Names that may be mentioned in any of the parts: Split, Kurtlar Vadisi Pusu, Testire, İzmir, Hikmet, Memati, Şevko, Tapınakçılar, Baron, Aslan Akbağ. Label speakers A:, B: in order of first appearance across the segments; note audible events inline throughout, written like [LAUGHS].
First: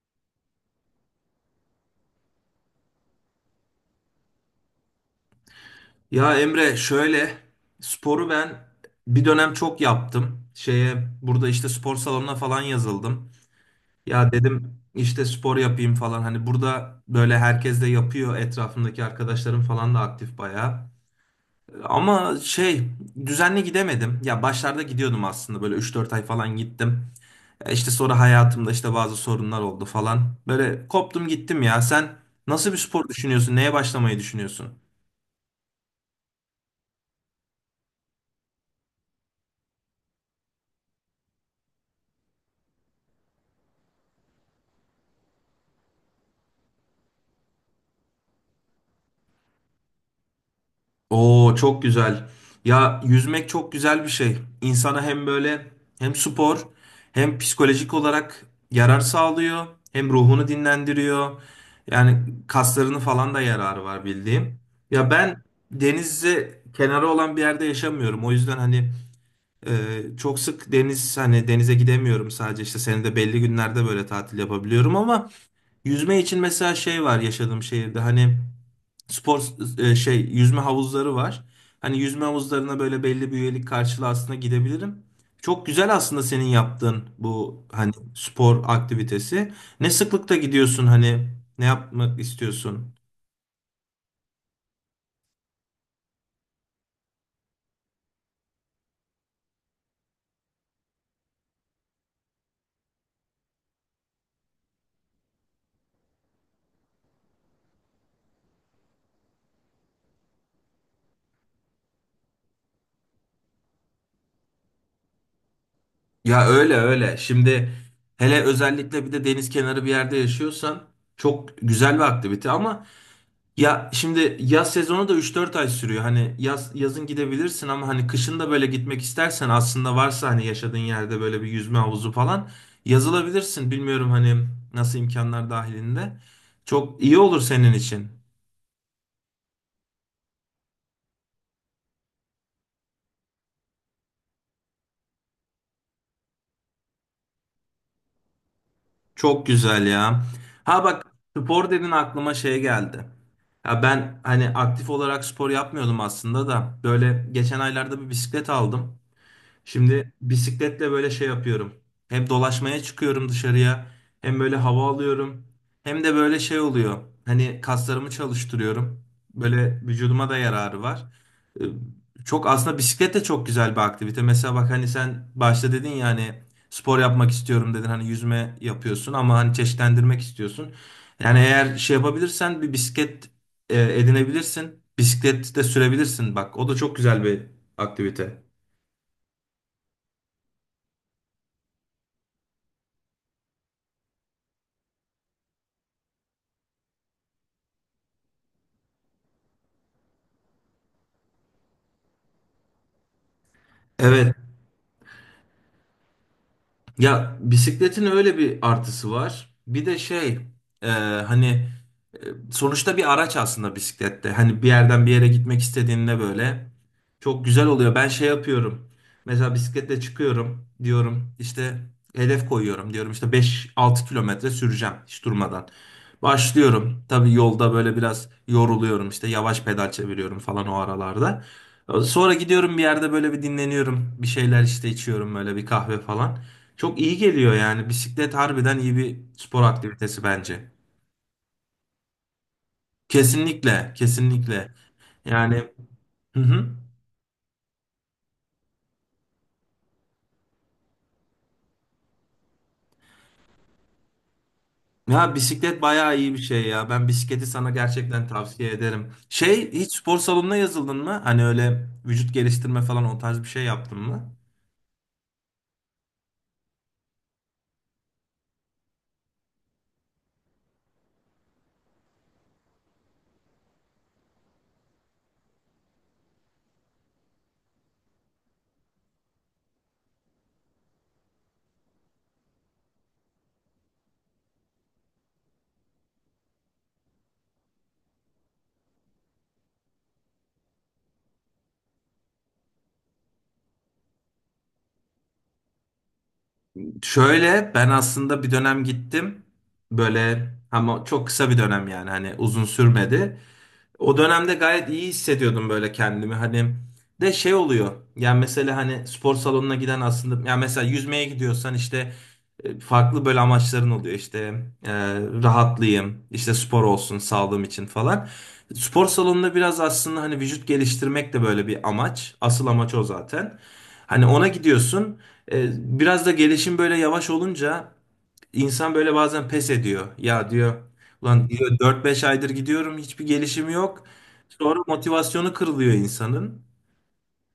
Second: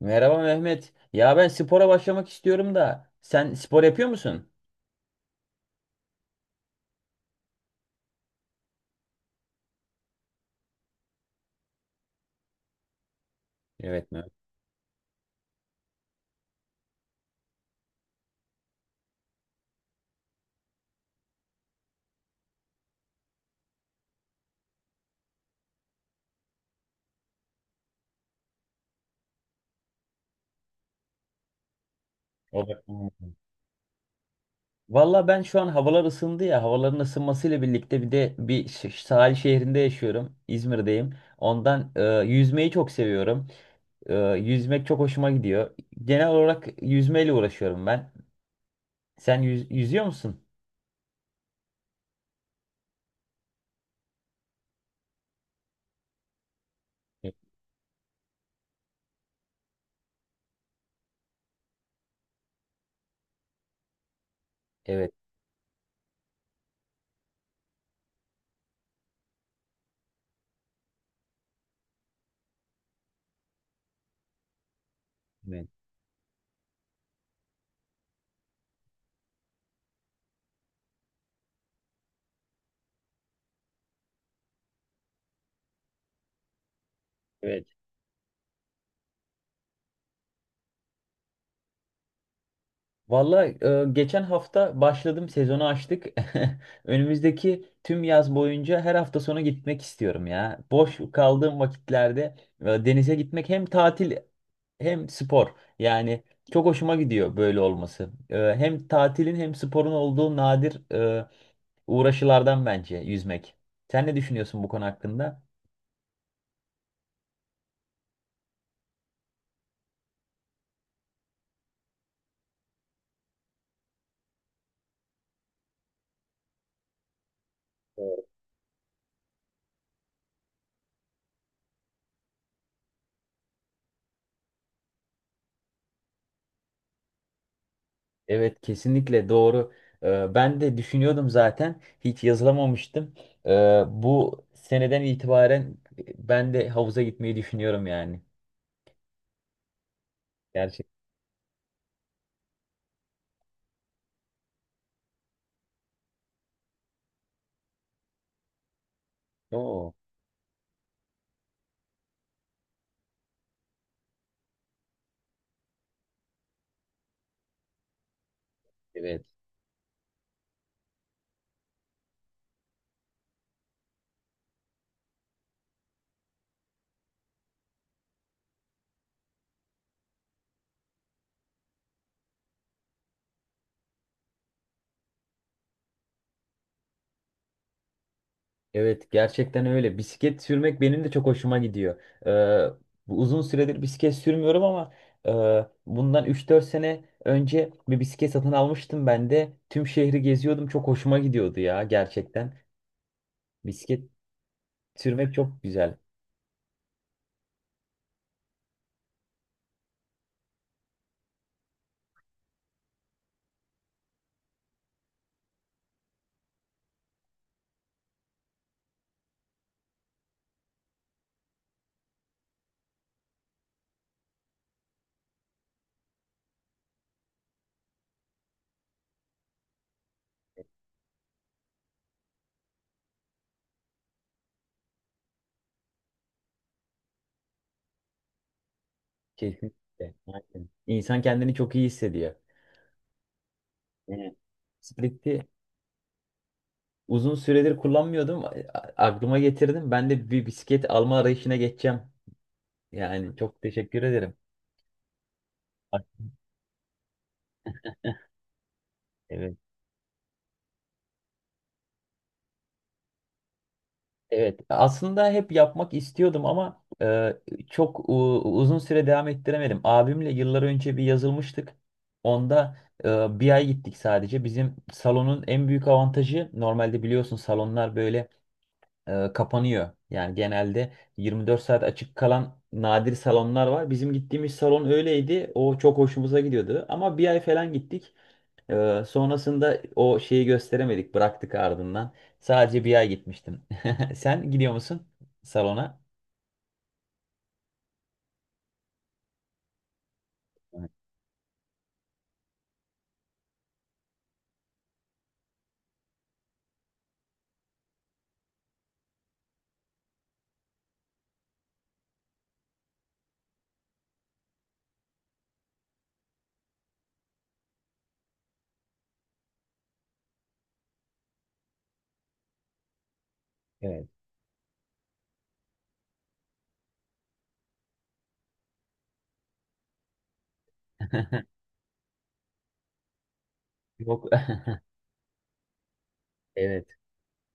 A: Merhaba Mehmet. Ya ben spora başlamak istiyorum da sen spor yapıyor musun?
B: Ya Emre şöyle sporu ben bir dönem çok yaptım. Şeye burada işte spor salonuna falan yazıldım.
A: Evet Mehmet.
B: Ya dedim işte spor yapayım falan. Hani burada böyle herkes de yapıyor. Etrafımdaki arkadaşlarım falan da aktif bayağı. Ama şey düzenli gidemedim. Ya başlarda gidiyordum aslında böyle 3-4 ay falan gittim. Ya İşte sonra hayatımda işte bazı sorunlar oldu falan. Böyle koptum gittim ya. Sen nasıl bir spor
A: O,
B: düşünüyorsun? Neye başlamayı düşünüyorsun?
A: valla ben şu an havalar ısındı ya. Havaların ısınmasıyla birlikte bir de sahil şehrinde yaşıyorum. İzmir'deyim. Ondan yüzmeyi çok seviyorum. Yüzmek çok hoşuma gidiyor. Genel olarak yüzmeyle uğraşıyorum ben. Sen yüzüyor musun?
B: Oo, çok güzel. Ya yüzmek çok güzel bir şey. İnsana hem böyle hem spor
A: Evet.
B: hem psikolojik olarak yarar sağlıyor. Hem ruhunu dinlendiriyor. Yani kaslarını falan da yararı var bildiğim. Ya
A: Evet.
B: ben denize kenarı olan bir yerde yaşamıyorum. O yüzden hani e, çok sık deniz hani denize gidemiyorum, sadece işte senede belli günlerde böyle tatil yapabiliyorum ama yüzme için mesela şey var yaşadığım şehirde hani spor şey yüzme havuzları var. Hani yüzme havuzlarına böyle belli bir üyelik karşılığı aslında gidebilirim. Çok güzel aslında senin yaptığın bu
A: Evet.
B: hani spor aktivitesi. Ne sıklıkta gidiyorsun hani ne yapmak istiyorsun?
A: Valla geçen hafta başladım, sezonu açtık. [LAUGHS] Önümüzdeki tüm yaz boyunca her hafta sonu gitmek istiyorum ya. Boş kaldığım vakitlerde denize gitmek hem tatil hem spor. Yani çok hoşuma gidiyor böyle olması. Hem tatilin hem sporun olduğu nadir uğraşılardan bence yüzmek. Sen ne düşünüyorsun bu konu hakkında?
B: Ya öyle öyle. Şimdi hele özellikle bir de deniz kenarı bir yerde yaşıyorsan çok güzel bir aktivite ama ya şimdi yaz sezonu da 3-4 ay sürüyor. Hani yaz yazın gidebilirsin ama hani kışın da böyle gitmek istersen aslında varsa hani yaşadığın yerde böyle bir yüzme havuzu falan yazılabilirsin. Bilmiyorum hani nasıl imkanlar dahilinde. Çok iyi olur senin için.
A: Evet, kesinlikle doğru. Ben de düşünüyordum, zaten hiç yazılamamıştım. Ee, Bu seneden itibaren ben de havuza gitmeyi düşünüyorum yani.
B: Çok güzel ya. Ha
A: Gerçekten.
B: bak, spor dedin aklıma şey geldi. Ya ben hani aktif olarak spor yapmıyordum aslında da böyle geçen aylarda bir bisiklet aldım.
A: Oo.
B: Şimdi bisikletle böyle şey yapıyorum. Hem dolaşmaya çıkıyorum dışarıya, hem böyle hava alıyorum, hem de böyle şey oluyor. Hani kaslarımı çalıştırıyorum.
A: Evet.
B: Böyle vücuduma da yararı var. Ee, Çok aslında bisiklet de çok güzel bir aktivite. Mesela bak hani sen başta dedin ya hani spor yapmak istiyorum dedin. Hani yüzme yapıyorsun ama hani çeşitlendirmek istiyorsun. Yani eğer şey yapabilirsen bir bisiklet edinebilirsin. Bisiklet de sürebilirsin. Bak o da çok güzel bir aktivite.
A: Evet, gerçekten öyle. Bisiklet sürmek benim de çok hoşuma gidiyor. Ee, Bu uzun süredir bisiklet sürmüyorum ama bundan üç dört sene önce bir bisiklet satın almıştım ben de. Tüm şehri geziyordum. Çok hoşuma gidiyordu ya, gerçekten. Bisiklet
B: Evet.
A: sürmek çok güzel.
B: Ya bisikletin öyle bir artısı var. Bir de şey e, hani sonuçta bir araç aslında bisiklette. Hani bir yerden bir yere gitmek istediğinde böyle çok güzel oluyor. Ben şey yapıyorum. Mesela bisikletle çıkıyorum diyorum işte, hedef koyuyorum diyorum işte 5-6 kilometre süreceğim hiç durmadan. Başlıyorum. Tabii yolda böyle biraz yoruluyorum, işte yavaş pedal çeviriyorum falan o aralarda. Sonra gidiyorum bir yerde böyle bir dinleniyorum. Bir şeyler işte içiyorum böyle, bir kahve falan. Çok iyi geliyor yani. Bisiklet harbiden iyi bir spor
A: Kesinlikle.
B: aktivitesi bence.
A: Aynen. İnsan kendini çok iyi hissediyor.
B: Kesinlikle,
A: Evet.
B: kesinlikle.
A: Split'i
B: Yani, hı hı.
A: uzun süredir kullanmıyordum. Aklıma getirdim. Ben de bir bisiklet alma arayışına geçeceğim. Yani çok teşekkür ederim.
B: Ya bisiklet
A: Bak,
B: bayağı iyi bir şey ya. Ben bisikleti sana gerçekten tavsiye ederim.
A: evet.
B: Şey, hiç spor salonuna yazıldın mı? Hani öyle vücut geliştirme falan, o tarz bir şey yaptın mı?
A: Evet. Aslında hep yapmak istiyordum ama çok uzun süre devam ettiremedim. Abimle yıllar önce bir yazılmıştık. Onda bir ay gittik sadece. Bizim salonun en büyük avantajı, normalde biliyorsun salonlar böyle kapanıyor. Yani genelde 24 saat açık kalan nadir salonlar var. Bizim gittiğimiz salon öyleydi. O çok hoşumuza gidiyordu. Ama bir ay falan gittik. Sonrasında o şeyi gösteremedik. Bıraktık ardından. Sadece bir ay gitmiştim. [LAUGHS] Sen gidiyor musun salona?
B: Şöyle ben aslında bir dönem gittim. Böyle ama çok kısa bir dönem, yani hani uzun sürmedi. O dönemde gayet iyi hissediyordum böyle kendimi. Hani de şey oluyor. Yani mesela hani spor salonuna giden aslında, yani mesela yüzmeye gidiyorsan işte farklı böyle amaçların oluyor. İşte e, rahatlayayım, işte spor olsun sağlığım için falan. Spor salonunda biraz aslında hani vücut geliştirmek de böyle bir amaç. Asıl amaç o zaten.
A: Evet.
B: Hani ona gidiyorsun. E, Biraz da gelişim böyle yavaş olunca insan böyle bazen pes ediyor. Ya diyor,
A: [LAUGHS]
B: ulan diyor 4-5 aydır gidiyorum hiçbir gelişim yok.
A: Yok.
B: Sonra
A: [LAUGHS]
B: motivasyonu kırılıyor insanın.
A: Evet.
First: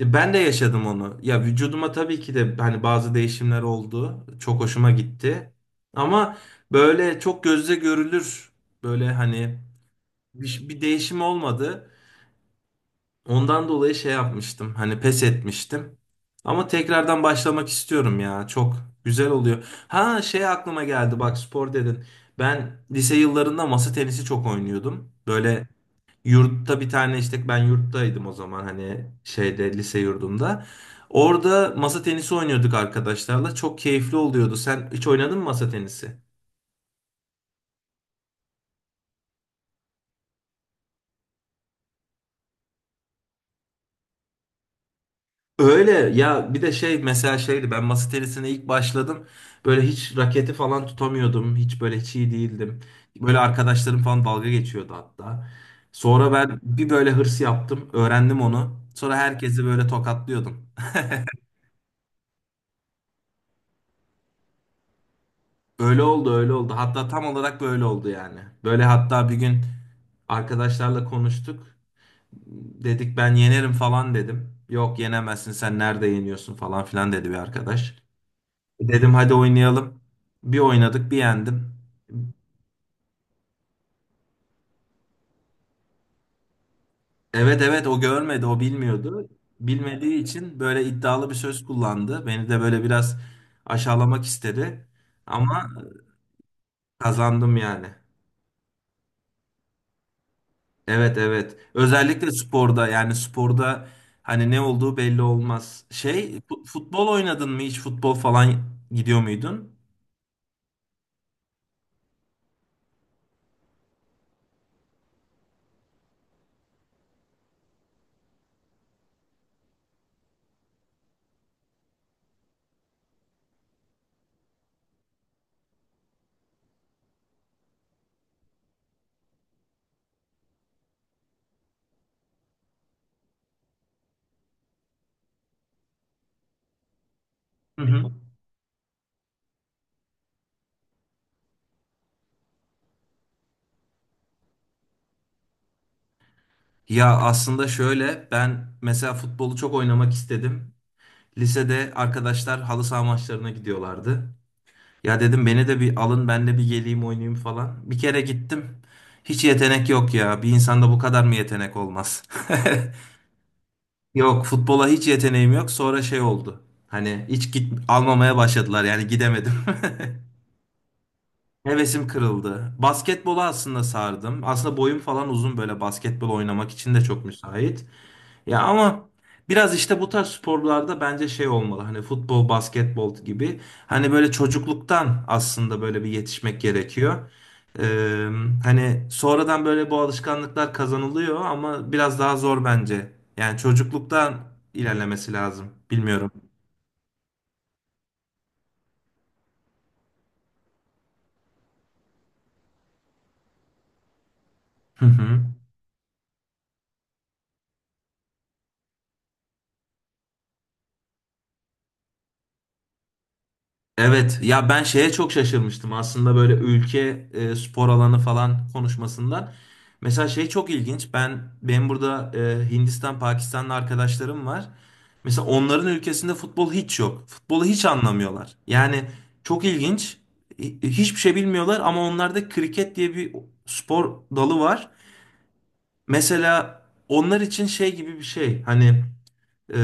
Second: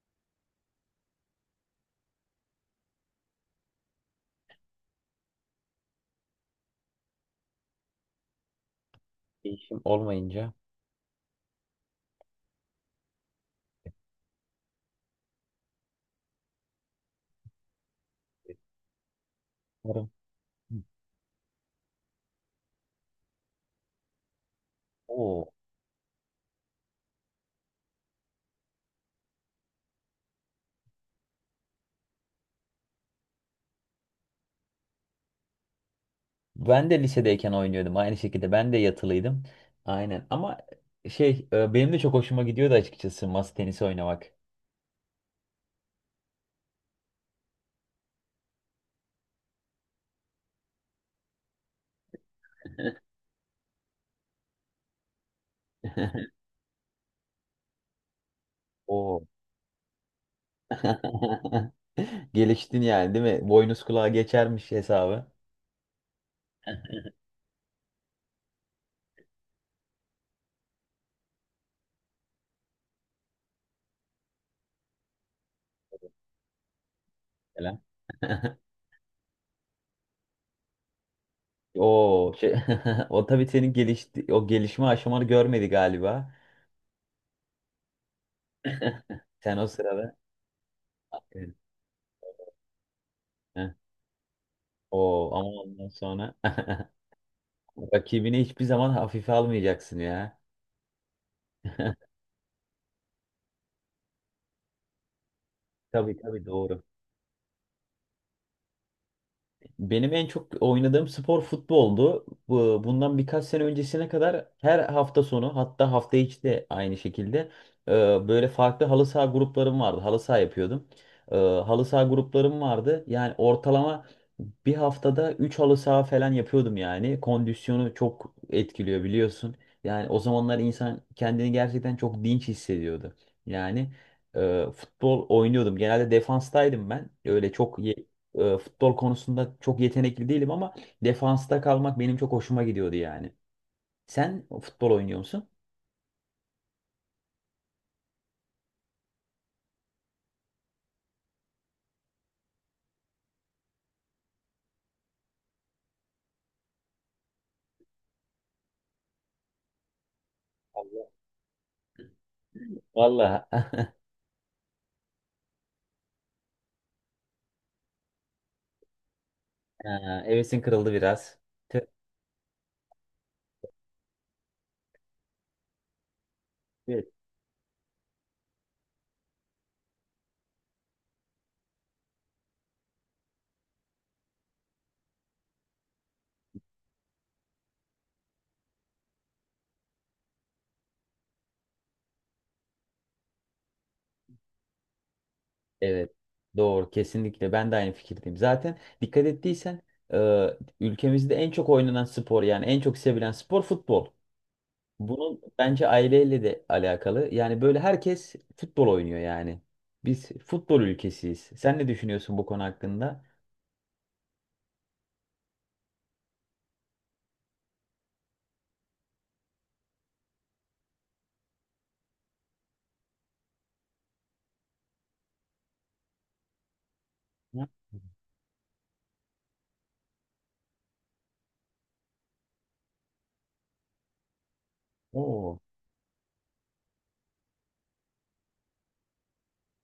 B: Ben de yaşadım onu. Ya vücuduma tabii ki de hani bazı değişimler oldu. Çok hoşuma gitti. Ama böyle çok gözle görülür, böyle hani
A: Değişim olmayınca.
B: bir değişim olmadı. Ondan dolayı şey yapmıştım. Hani pes etmiştim. Ama tekrardan başlamak istiyorum ya. Çok güzel oluyor.
A: Umarım.
B: Ha, şey aklıma geldi. Bak, spor dedin. Ben lise yıllarında masa tenisi çok oynuyordum.
A: Oo.
B: Böyle yurtta bir tane, işte ben yurttaydım o zaman, hani şeyde lise yurdumda. Orada masa tenisi oynuyorduk arkadaşlarla. Çok keyifli oluyordu. Sen hiç oynadın mı masa tenisi?
A: Ben de lisedeyken oynuyordum aynı şekilde. Ben de yatılıydım. Aynen ama benim de çok hoşuma gidiyordu açıkçası masa tenisi oynamak.
B: Öyle ya, bir de şey mesela şeydi, ben masa tenisine ilk başladım böyle, hiç raketi falan tutamıyordum, hiç böyle hiç iyi değildim. Böyle arkadaşlarım falan dalga geçiyordu hatta. Sonra
A: [LAUGHS]
B: ben bir böyle hırs yaptım, öğrendim onu, sonra
A: Oo.
B: herkesi böyle tokatlıyordum.
A: [LAUGHS] Geliştin yani, değil mi? Boynuz kulağa geçermiş hesabı.
B: [LAUGHS] Öyle oldu, öyle oldu, hatta tam olarak böyle oldu yani. Böyle, hatta bir gün arkadaşlarla konuştuk, dedik ben yenerim falan, dedim yok yenemezsin sen, nerede yeniyorsun falan filan dedi bir
A: Falan.
B: arkadaş.
A: [LAUGHS]
B: Dedim hadi oynayalım. Bir oynadık, bir yendim.
A: Oo, şey, [LAUGHS] o tabii senin gelişti, o gelişme aşamanı görmedi galiba.
B: Evet, evet, o görmedi, o
A: [LAUGHS]
B: bilmiyordu.
A: Sen o
B: Bilmediği
A: sırada.
B: için böyle iddialı bir
A: Aferin.
B: söz kullandı. Beni de böyle biraz
A: Heh.
B: aşağılamak istedi.
A: Oo, ama
B: Ama
A: ondan sonra [LAUGHS]
B: kazandım yani.
A: rakibini hiçbir zaman hafife almayacaksın ya.
B: Evet, evet. Özellikle sporda, yani sporda hani ne olduğu belli olmaz.
A: Tabii
B: Şey
A: tabii, doğru.
B: futbol oynadın mı hiç, futbol falan gidiyor muydun?
A: Benim en çok oynadığım spor futboldu. Bundan birkaç sene öncesine kadar her hafta sonu, hatta hafta içi de aynı şekilde e, böyle farklı halı saha gruplarım vardı. Halı saha yapıyordum. Halı saha gruplarım vardı. Yani ortalama bir haftada 3 halı saha falan yapıyordum yani. Kondisyonu çok etkiliyor biliyorsun. Yani o zamanlar insan kendini gerçekten çok dinç hissediyordu. Yani futbol oynuyordum. Genelde defanstaydım ben. Öyle çok
B: Hı hı.
A: futbol konusunda çok yetenekli değilim ama defansta kalmak benim çok hoşuma gidiyordu yani. Sen futbol oynuyor musun?
B: Ya aslında şöyle, ben mesela futbolu çok oynamak istedim. Lisede arkadaşlar halı saha maçlarına gidiyorlardı. Ya dedim beni de bir alın, ben de bir geleyim oynayayım falan. Bir kere gittim. Hiç yetenek yok ya. Bir insanda bu
A: Allah.
B: kadar mı yetenek olmaz? [LAUGHS]
A: Vallahi. [LAUGHS]
B: Yok, futbola hiç yeteneğim yok. Sonra şey oldu. Hani hiç git almamaya başladılar, yani gidemedim. [LAUGHS]
A: Ha, hevesin kırıldı biraz. Tüh.
B: Hevesim kırıldı. Basketbola aslında sardım. Aslında boyum falan uzun, böyle basketbol oynamak için de
A: Evet.
B: çok müsait. Ya ama biraz işte bu tarz sporlarda bence şey olmalı. Hani futbol, basketbol gibi. Hani böyle çocukluktan aslında böyle bir yetişmek gerekiyor. Ee, hani sonradan böyle bu alışkanlıklar kazanılıyor ama biraz daha zor bence. Yani çocukluktan ilerlemesi lazım.
A: Evet.
B: Bilmiyorum.
A: Doğru. Kesinlikle. Ben de aynı fikirdeyim. Zaten dikkat ettiysen e, ülkemizde en çok oynanan spor, yani en çok sevilen spor futbol.
B: Hı
A: Bunun
B: hı.
A: bence aileyle de alakalı. Yani böyle herkes futbol oynuyor yani. Biz futbol ülkesiyiz. Sen ne düşünüyorsun bu konu hakkında?
B: Evet ya, ben şeye çok şaşırmıştım aslında böyle, ülke spor alanı falan konuşmasından. Mesela şey çok ilginç. Ben, benim burada Hindistan, Pakistanlı arkadaşlarım var. Mesela onların ülkesinde futbol hiç yok. Futbolu
A: Hı?
B: hiç anlamıyorlar. Yani çok ilginç. Hiçbir şey bilmiyorlar ama onlarda kriket diye bir spor dalı var.
A: Oo.
B: Mesela onlar için şey gibi bir şey. Hani ee,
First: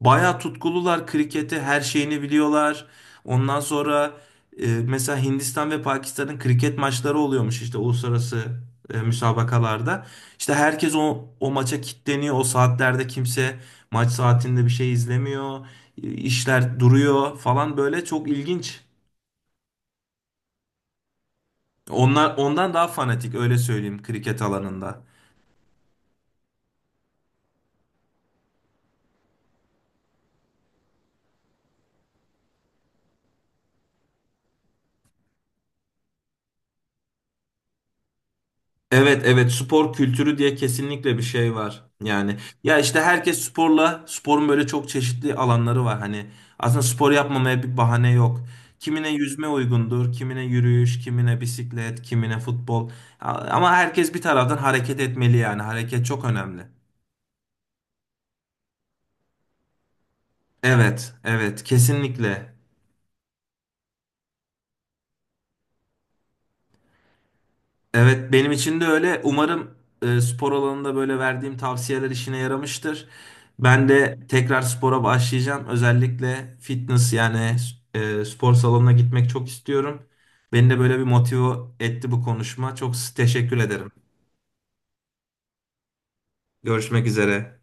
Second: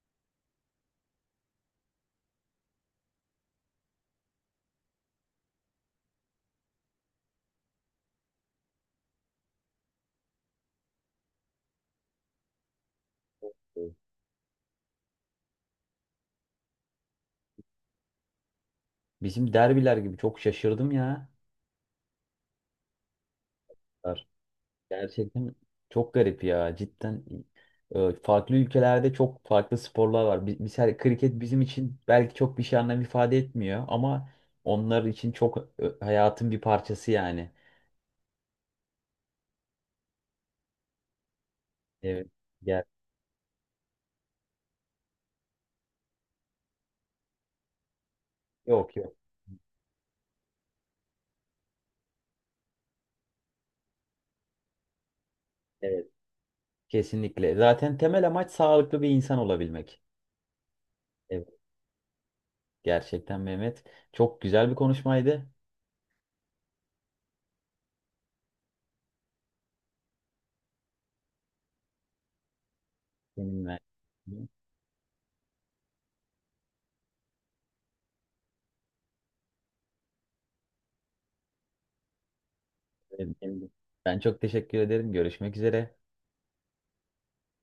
B: bayağı tutkulular kriketi, her şeyini biliyorlar. Ondan sonra mesela Hindistan ve Pakistan'ın kriket maçları oluyormuş işte uluslararası müsabakalarda. İşte herkes o maça kilitleniyor. O saatlerde kimse, maç saatinde bir şey izlemiyor. İşler duruyor falan, böyle çok ilginç.
A: Bizim derbiler gibi, çok şaşırdım ya.
B: Onlar ondan daha fanatik, öyle söyleyeyim, kriket alanında.
A: Gerçekten çok garip ya. Cidden farklı ülkelerde çok farklı sporlar var. Mesela kriket bizim için belki çok bir şey anlam ifade etmiyor ama onlar için çok hayatın bir parçası yani.
B: Evet, evet, spor kültürü diye kesinlikle bir şey var.
A: Evet.
B: Yani ya
A: Ger-
B: işte herkes sporla, sporun böyle çok çeşitli alanları var. Hani aslında spor yapmamaya bir bahane yok.
A: Yok
B: Kimine
A: yok.
B: yüzme uygundur, kimine yürüyüş, kimine bisiklet, kimine futbol. Ama herkes bir taraftan hareket etmeli yani. Hareket
A: Evet.
B: çok önemli.
A: Kesinlikle. Zaten temel amaç sağlıklı bir insan olabilmek.
B: Evet,
A: Evet.
B: evet, kesinlikle.
A: Gerçekten Mehmet. Çok güzel bir konuşmaydı.
B: Evet, benim için de öyle. Umarım spor alanında böyle verdiğim tavsiyeler işine yaramıştır.
A: Seninle.
B: Ben de tekrar spora başlayacağım. Özellikle fitness, yani spor salonuna gitmek çok istiyorum. Beni de böyle bir motive etti bu konuşma. Çok
A: Evet,
B: teşekkür
A: benim de.
B: ederim.
A: Ben çok teşekkür ederim. Görüşmek üzere.
B: Görüşmek üzere.